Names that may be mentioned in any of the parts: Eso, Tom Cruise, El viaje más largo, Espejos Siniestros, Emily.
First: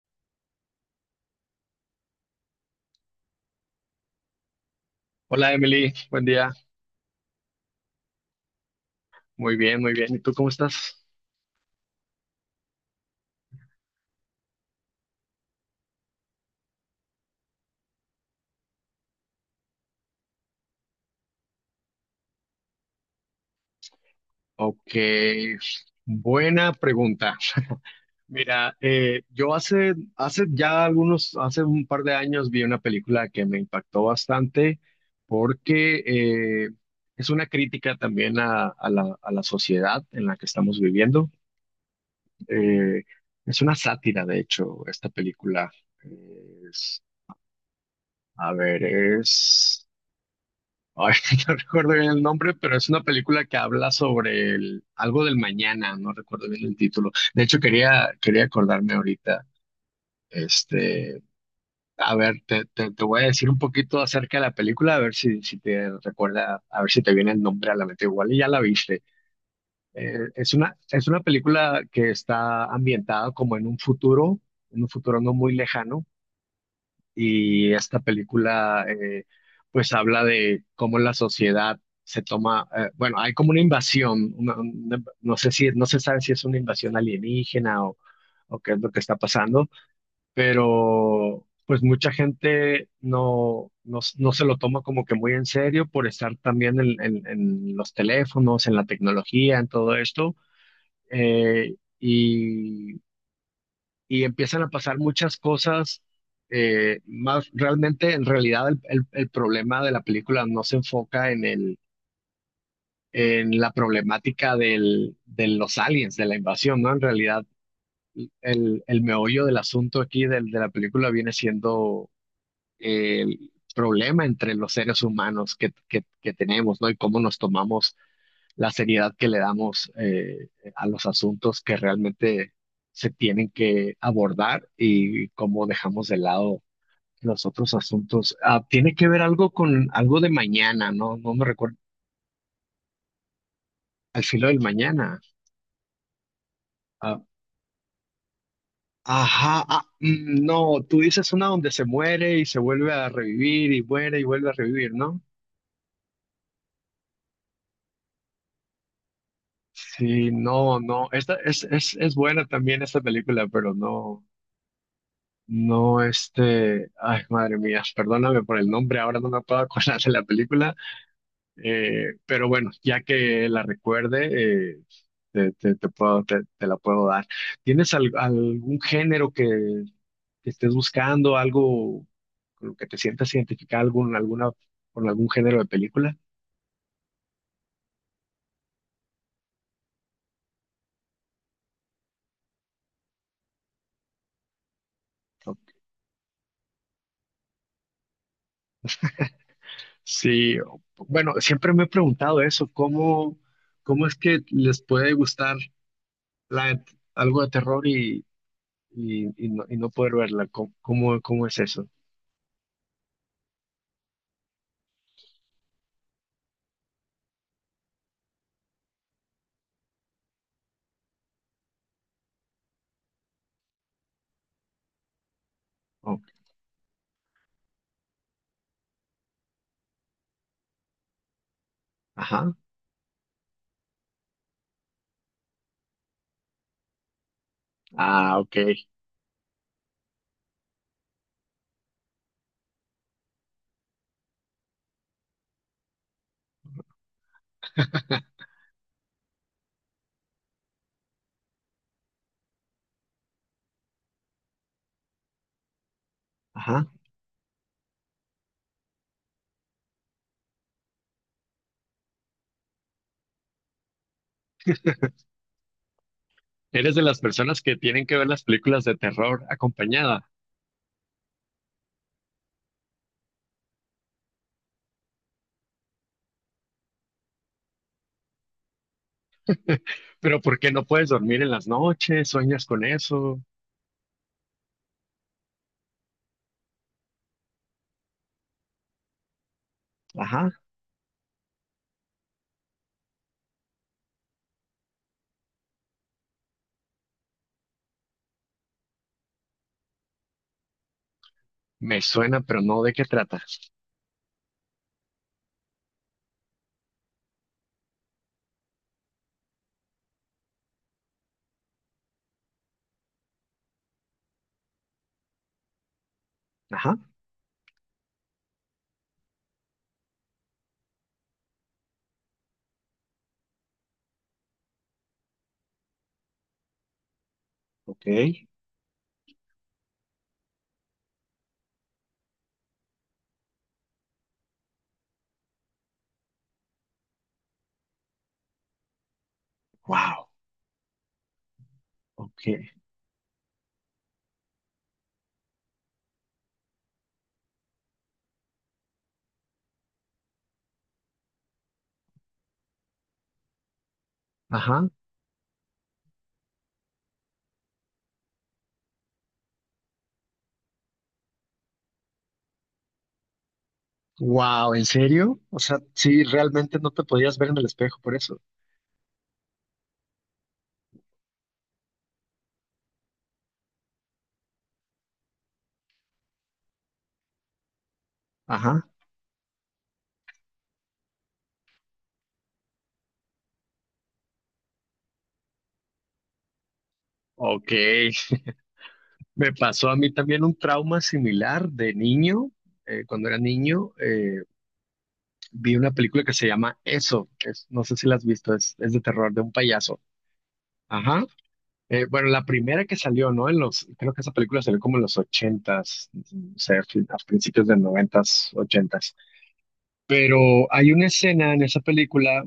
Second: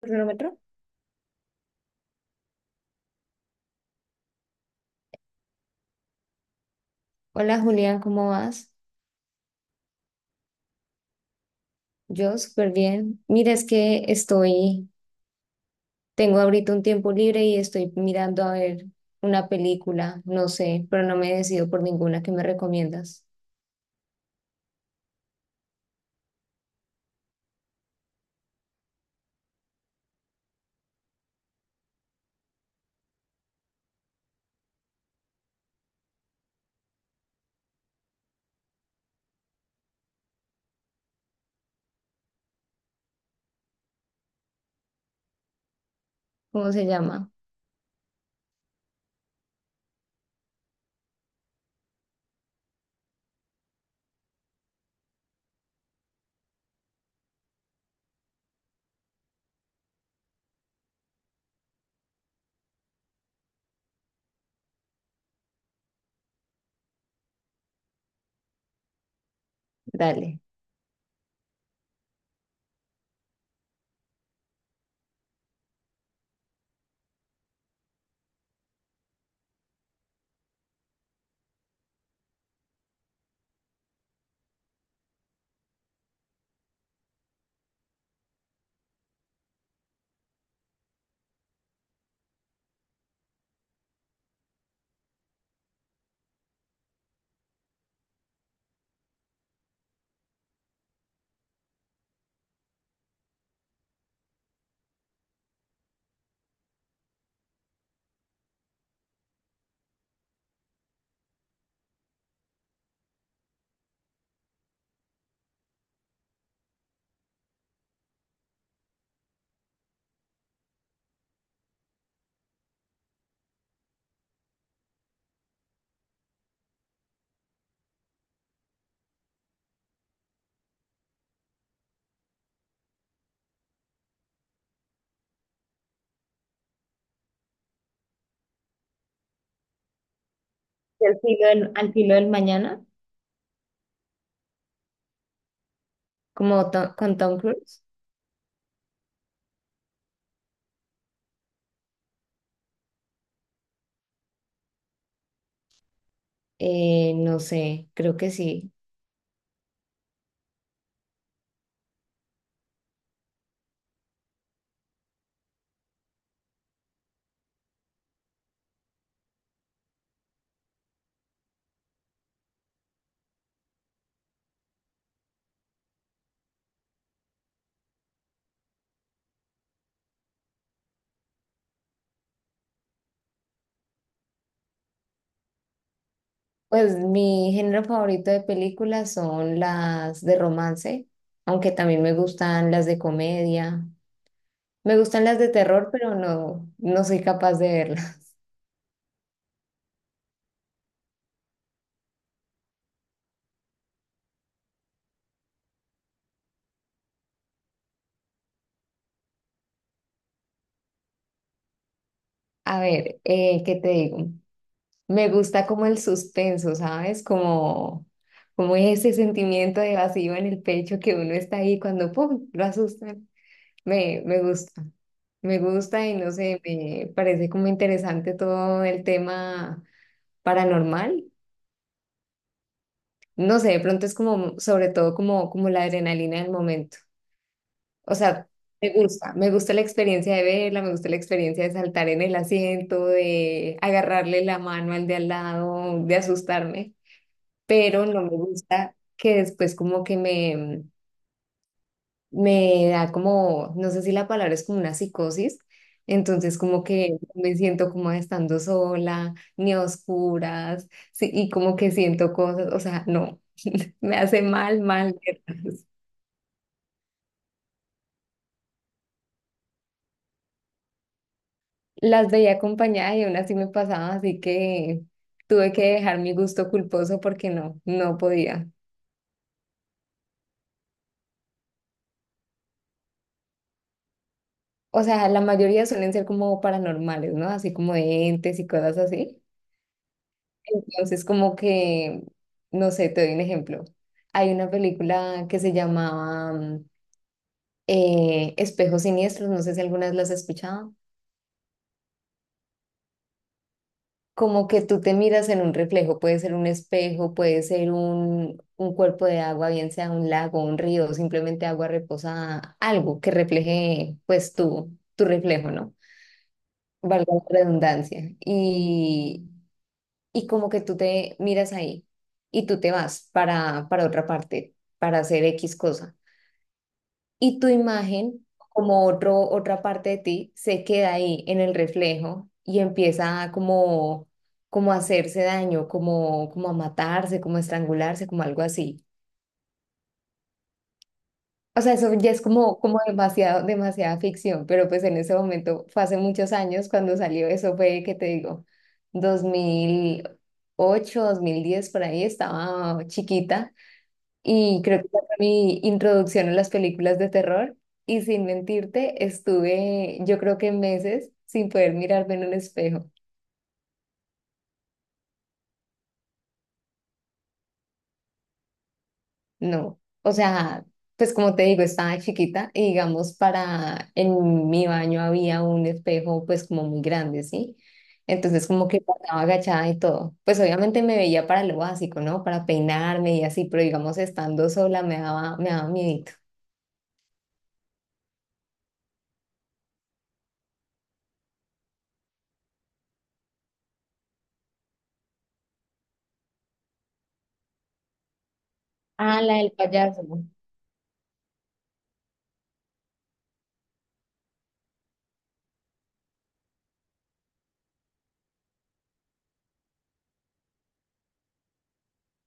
Cronómetro. Hola Emily, buen día. Hola Julián, ¿cómo vas? Muy bien, muy bien. ¿Y tú cómo estás? Yo súper bien. Mira, tengo ahorita un tiempo libre y estoy mirando a ver una película, no sé, pero no me decido por ninguna que me recomiendas. Ok, buena pregunta. Mira, yo hace ya algunos, hace un par de años vi una película que me impactó bastante porque eh, es una crítica también a la sociedad en la que estamos viviendo. Eh, es una sátira, de hecho, esta película. ¿Cómo se Es- llama? a ver, es... Ahorita no recuerdo bien el nombre, pero es una película que habla sobre el, algo del mañana, no recuerdo bien el título. De hecho, quería acordarme ahorita. Este, a ver, te voy a decir un poquito acerca de la película, a ver si te recuerda, a ver si te viene el nombre a la mente. Igual y ya la viste. Dale. Es una película que está ambientada como en un futuro no muy lejano y esta película pues habla de cómo la sociedad se toma, bueno, hay como una invasión, no sé si, no se sabe si es una invasión alienígena o qué es lo que está pasando, pero pues mucha gente no se lo toma como que muy en serio por estar también en los teléfonos, en la tecnología, en todo esto. Y y empiezan a pasar muchas cosas, más realmente en realidad el problema de la película no se enfoca en el en la problemática del, de los aliens de la invasión, ¿no? En realidad el meollo del asunto aquí del, de la película viene siendo el problema entre los seres humanos que tenemos, ¿no? Y cómo nos tomamos la seriedad que le damos, a los asuntos que realmente se tienen que abordar y cómo dejamos de lado los otros asuntos. Ah, tiene que ver algo con algo de mañana, ¿no? Al No me filo del, recuerdo. al filo del mañana, Al filo del mañana. Con Ah, Tom Cruise. ajá, ah, mm, no, tú dices una donde se muere y se vuelve a revivir y muere y vuelve a revivir, ¿no? No sé, creo que sí. Sí, no, no, esta es buena también esta película, pero no. No, este, ay, madre mía, perdóname por el nombre, ahora no me puedo acordar de la película, pero bueno, ya que la recuerde, te la puedo dar. ¿Tienes algún género que estés buscando, algo con lo que te sientas identificado, con algún género de película? Pues mi género favorito de películas son las de romance, aunque también me gustan las de comedia. Me gustan las de ¿No? terror, pero no, no soy capaz de verlas. Sí, bueno, siempre me he preguntado eso. ¿Cómo, cómo es que les puede gustar la, algo de terror y, y no poder verla? ¿Cómo, cómo, cómo es eso? A ver, ¿qué te digo? Me gusta como el suspenso, ¿sabes? Como, como ese sentimiento de vacío en el pecho que uno está ahí cuando ¡pum! Lo asustan. Me gusta. Me gusta y Oh, no sé, me parece como interesante todo el tema paranormal. ajá. No sé, de pronto es como, sobre todo como, como la adrenalina del momento. O Ah, sea, ok. Me gusta la experiencia de verla, me gusta la experiencia de saltar en el asiento, de agarrarle la mano al de al lado, de asustarme, pero no me gusta que después como que me da como, no sé si la palabra es como una psicosis, entonces como Ajá. que me siento como estando sola, ni a oscuras, sí, y como que siento cosas, o sea, no, me hace mal, mal. Eres de las personas que tienen que ver las películas de terror acompañada. Las veía acompañada y aún así me pasaba, así que tuve que dejar mi gusto culposo porque no, no podía. Pero ¿por qué no puedes dormir en las noches? ¿Sueñas con eso? O sea, la mayoría suelen ser como paranormales, ¿no? Así como de entes y cosas así. Ajá. Entonces, como que, no sé, te doy un ejemplo. Hay una película que se llamaba Espejos Siniestros, no sé si alguna vez las has escuchado. Me suena, pero no de qué trata. Como que tú te miras en un reflejo, puede ser un espejo, puede ser un cuerpo de agua, bien sea un lago, un río, simplemente agua reposada, algo que refleje pues tu reflejo, ¿no? Ajá. Valga la redundancia. Y como que tú te miras ahí y tú te vas para otra parte, para hacer X cosa y tu Ok. imagen, como otro, otra parte de ti, se queda ahí en el reflejo y empieza a como a hacerse daño, como a matarse, como a estrangularse, como algo así. Wow. O sea, eso ya Ok. es como, como demasiado, demasiada ficción, pero pues en ese momento, fue hace muchos años cuando salió eso, fue, ¿qué te digo? 2008, 2010 por ahí, estaba chiquita. Ajá. Y creo que esa fue mi introducción a las películas de terror. Y sin mentirte, estuve yo creo que meses sin poder mirarme en un espejo. Wow, ¿en serio? O sea, sí, realmente no te podías ver en el espejo por eso. No. O sea, pues como te digo, estaba chiquita y digamos para, en mi baño había un espejo pues como muy grande, ¿sí? Entonces Ajá. como que pasaba agachada y todo. Pues obviamente me veía para lo básico, ¿no? Para peinarme y así, pero digamos estando sola me daba miedito. Ok. Me pasó a mí también un trauma similar de niño. Cuando era niño, vi una película que se llama Eso. No sé si la has visto, es de terror de Ah, un la del payaso. payaso. Ajá. Bueno, la primera que salió, ¿no? En los, creo que esa película salió como en los ochentas, o sea, a principios de noventas, ochentas. Pero hay una escena en esa película,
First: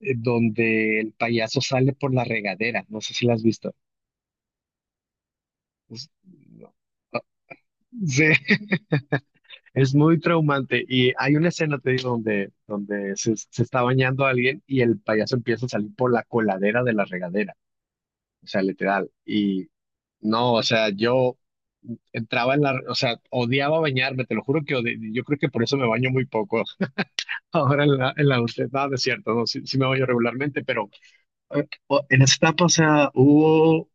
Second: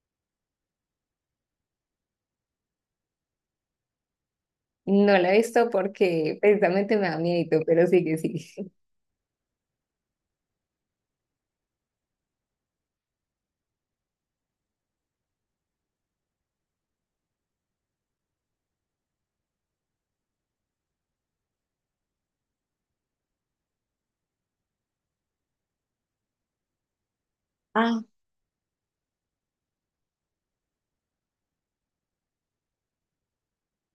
donde el payaso sale por la regadera. No sé si la has visto. No la he visto Es- porque no. precisamente me da miedo, pero sí que Sí. sí. Es muy traumante y hay una escena, te digo, donde, se está bañando alguien y el payaso empieza a salir por la coladera de la regadera, o sea, literal. Y no, o sea, yo entraba en la, o sea, odiaba bañarme, te lo juro que yo creo que por eso me baño muy poco. Ahora Ah, en la adultez, nada, es cierto, no, sí, sí me baño regularmente, pero en esa etapa, o sea, hubo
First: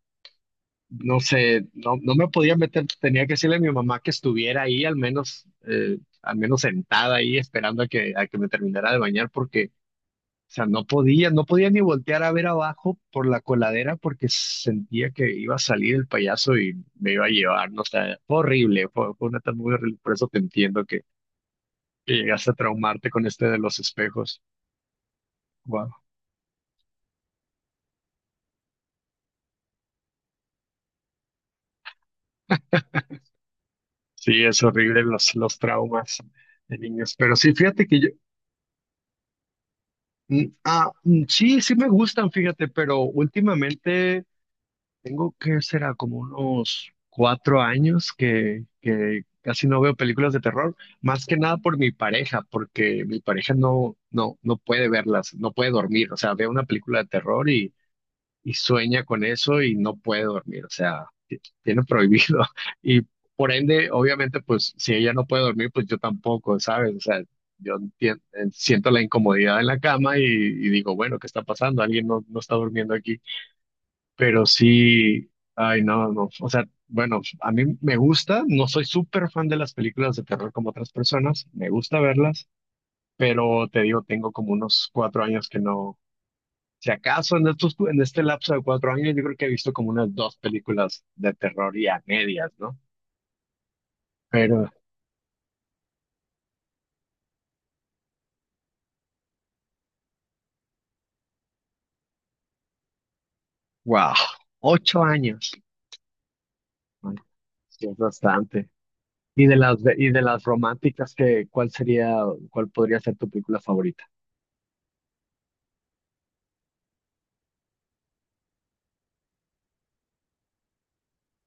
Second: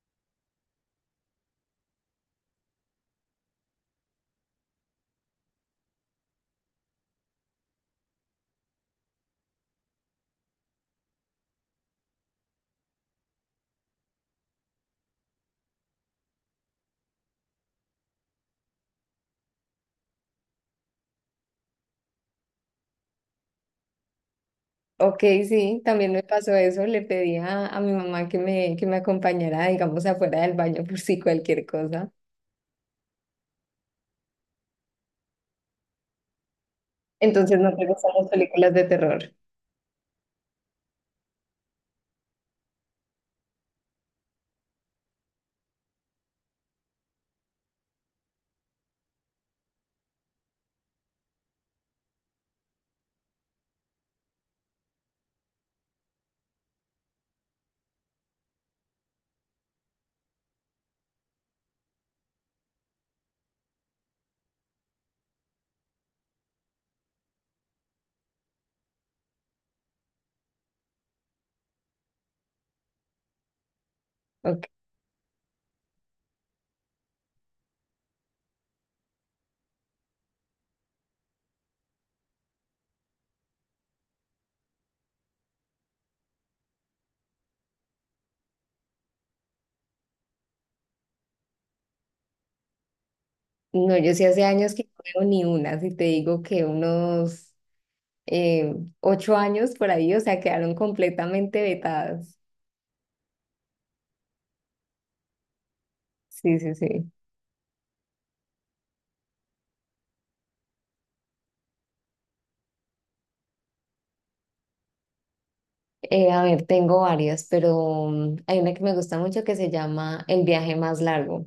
no sé, no me podía meter, tenía que decirle a mi mamá que estuviera ahí, al menos sentada ahí esperando a que me terminara de bañar, porque, o sea, no podía, no podía ni voltear a ver abajo por la coladera porque sentía que iba a salir el payaso y me iba a llevar, no sé, fue horrible, fue una tarde muy horrible, por eso te entiendo que llegaste a traumarte con este de los espejos. Ok, sí, Wow. también me pasó eso. Le pedí a mi mamá que me acompañara, digamos, afuera del baño por si cualquier cosa. Sí, es horrible los traumas de niños, pero sí, Entonces, ¿no fíjate te que yo, gustan las películas de terror? mm, ah, mm, sí, sí me gustan, fíjate, pero últimamente tengo que será como unos 4 años que casi no veo películas de terror, más que nada por mi pareja, porque mi pareja no puede verlas, no puede dormir, o sea, ve una película de terror y sueña con eso y no puede dormir, o sea, tiene prohibido. Y por ende, obviamente, pues si ella no puede dormir, pues yo tampoco, ¿sabes? O sea, yo siento la incomodidad en la cama y digo, bueno, ¿qué está pasando? Alguien no está durmiendo aquí, pero Ok. sí, ay, no, no, o sea, bueno, a mí me gusta, no soy súper fan de las películas de terror como otras personas, me gusta verlas. Pero te digo, tengo como unos cuatro años que no, si acaso en estos, en este lapso de 4 años, yo creo que he visto como unas 2 películas de terror y a medias, ¿no? No, yo sí hace Pero, años que no veo ni una. Si te digo que unos, eh, 8 años por ahí, o sea, quedaron completamente vetadas. wow, 8 años. Sí, sí, sí. Bueno, sí es bastante. Y de las románticas, que, ¿cuál sería, cuál podría ser tu película favorita? A ver, tengo varias, pero hay una que me gusta mucho que se llama El viaje más largo.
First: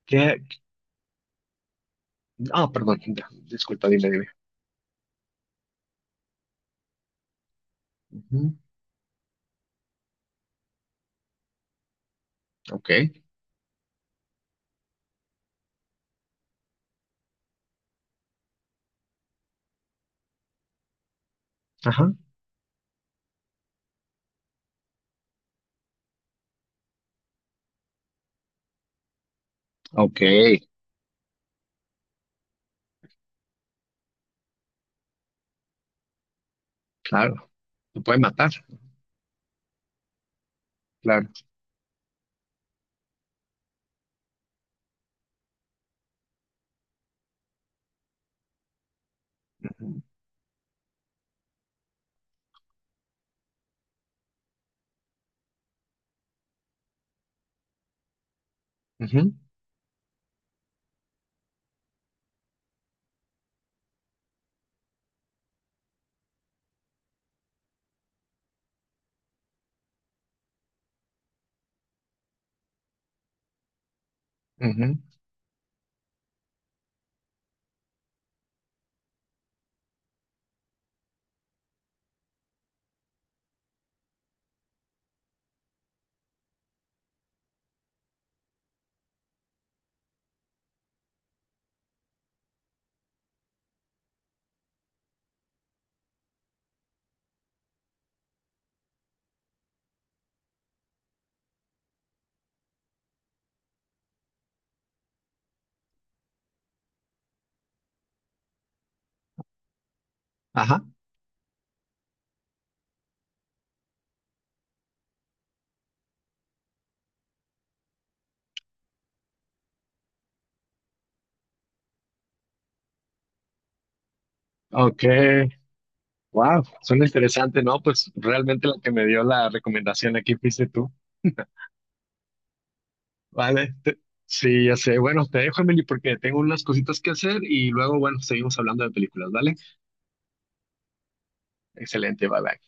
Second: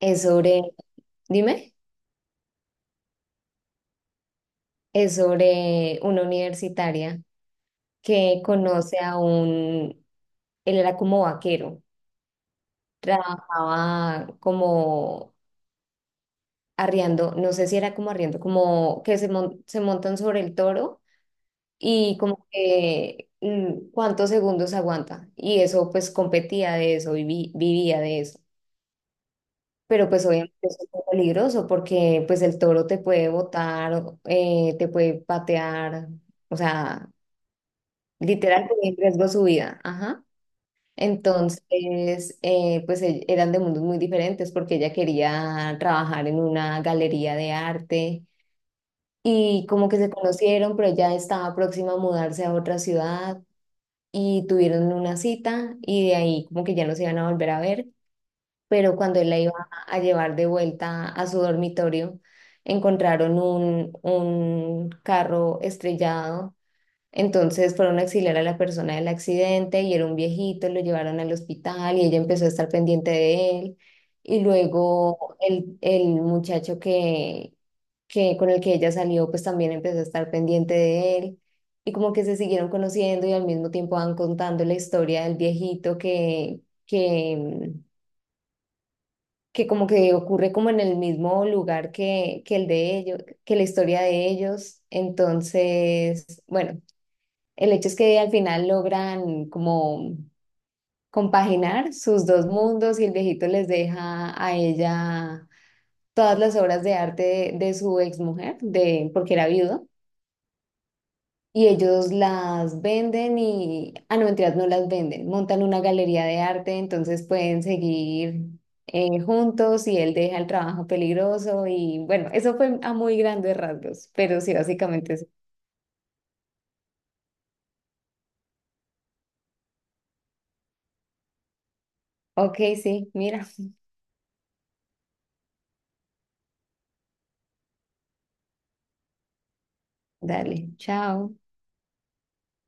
Es ¿Qué? sobre, dime, Ah, perdón, ya, disculpa, dime, dime. es sobre una universitaria que Ujú, conoce a un, él era como vaquero, ok, trabajaba como arriando, no sé si era como arriando, como que se, se montan sobre el toro ajá, y como que cuántos segundos aguanta. Y eso pues competía de eso, vivía de eso. Pero ok, pues obviamente eso es muy peligroso porque pues el toro te puede botar, te puede patear, o sea... claro. Te puede matar, Literal ponía en riesgo su vida. Ajá. claro. Entonces, pues eran de mundos muy diferentes porque ella quería trabajar en una galería de arte y como que se conocieron, pero ella estaba próxima a mudarse a otra ciudad y tuvieron una cita y de ahí como que ya no se iban a volver a ver, pero cuando él Ujú, la iba a llevar de vuelta a su dormitorio, encontraron un, carro estrellado, entonces fueron a auxiliar a la persona del accidente y era un viejito, lo llevaron al hospital y ella empezó a estar pendiente de él. Y ujú, luego el muchacho que con el que ella salió, pues también empezó a estar pendiente de él. Y como que se siguieron conociendo y al mismo tiempo van contando la historia del viejito que, que como que ocurre como en el mismo lugar que el de ellos, que la historia de ellos. Entonces, bueno. El hecho es que al final logran como compaginar sus dos mundos y el viejito les deja a ella todas las obras de arte de su exmujer, de, porque era viudo, ajá, y ellos las venden y, ah, no, mentiras, no las venden, montan una galería de arte, entonces pueden seguir juntos y él deja el trabajo peligroso y bueno, eso fue a muy grandes rasgos, pero sí, ok. básicamente es, Wow, suena interesante, ¿no? Pues realmente la que me dio la recomendación aquí fuiste tú. ok, sí, mira, Vale, sí, ya sé. Bueno, te dejo, Emily, porque tengo unas cositas que hacer y luego, bueno, seguimos hablando de películas, ¿vale? dale, chao. Excelente, bye bye.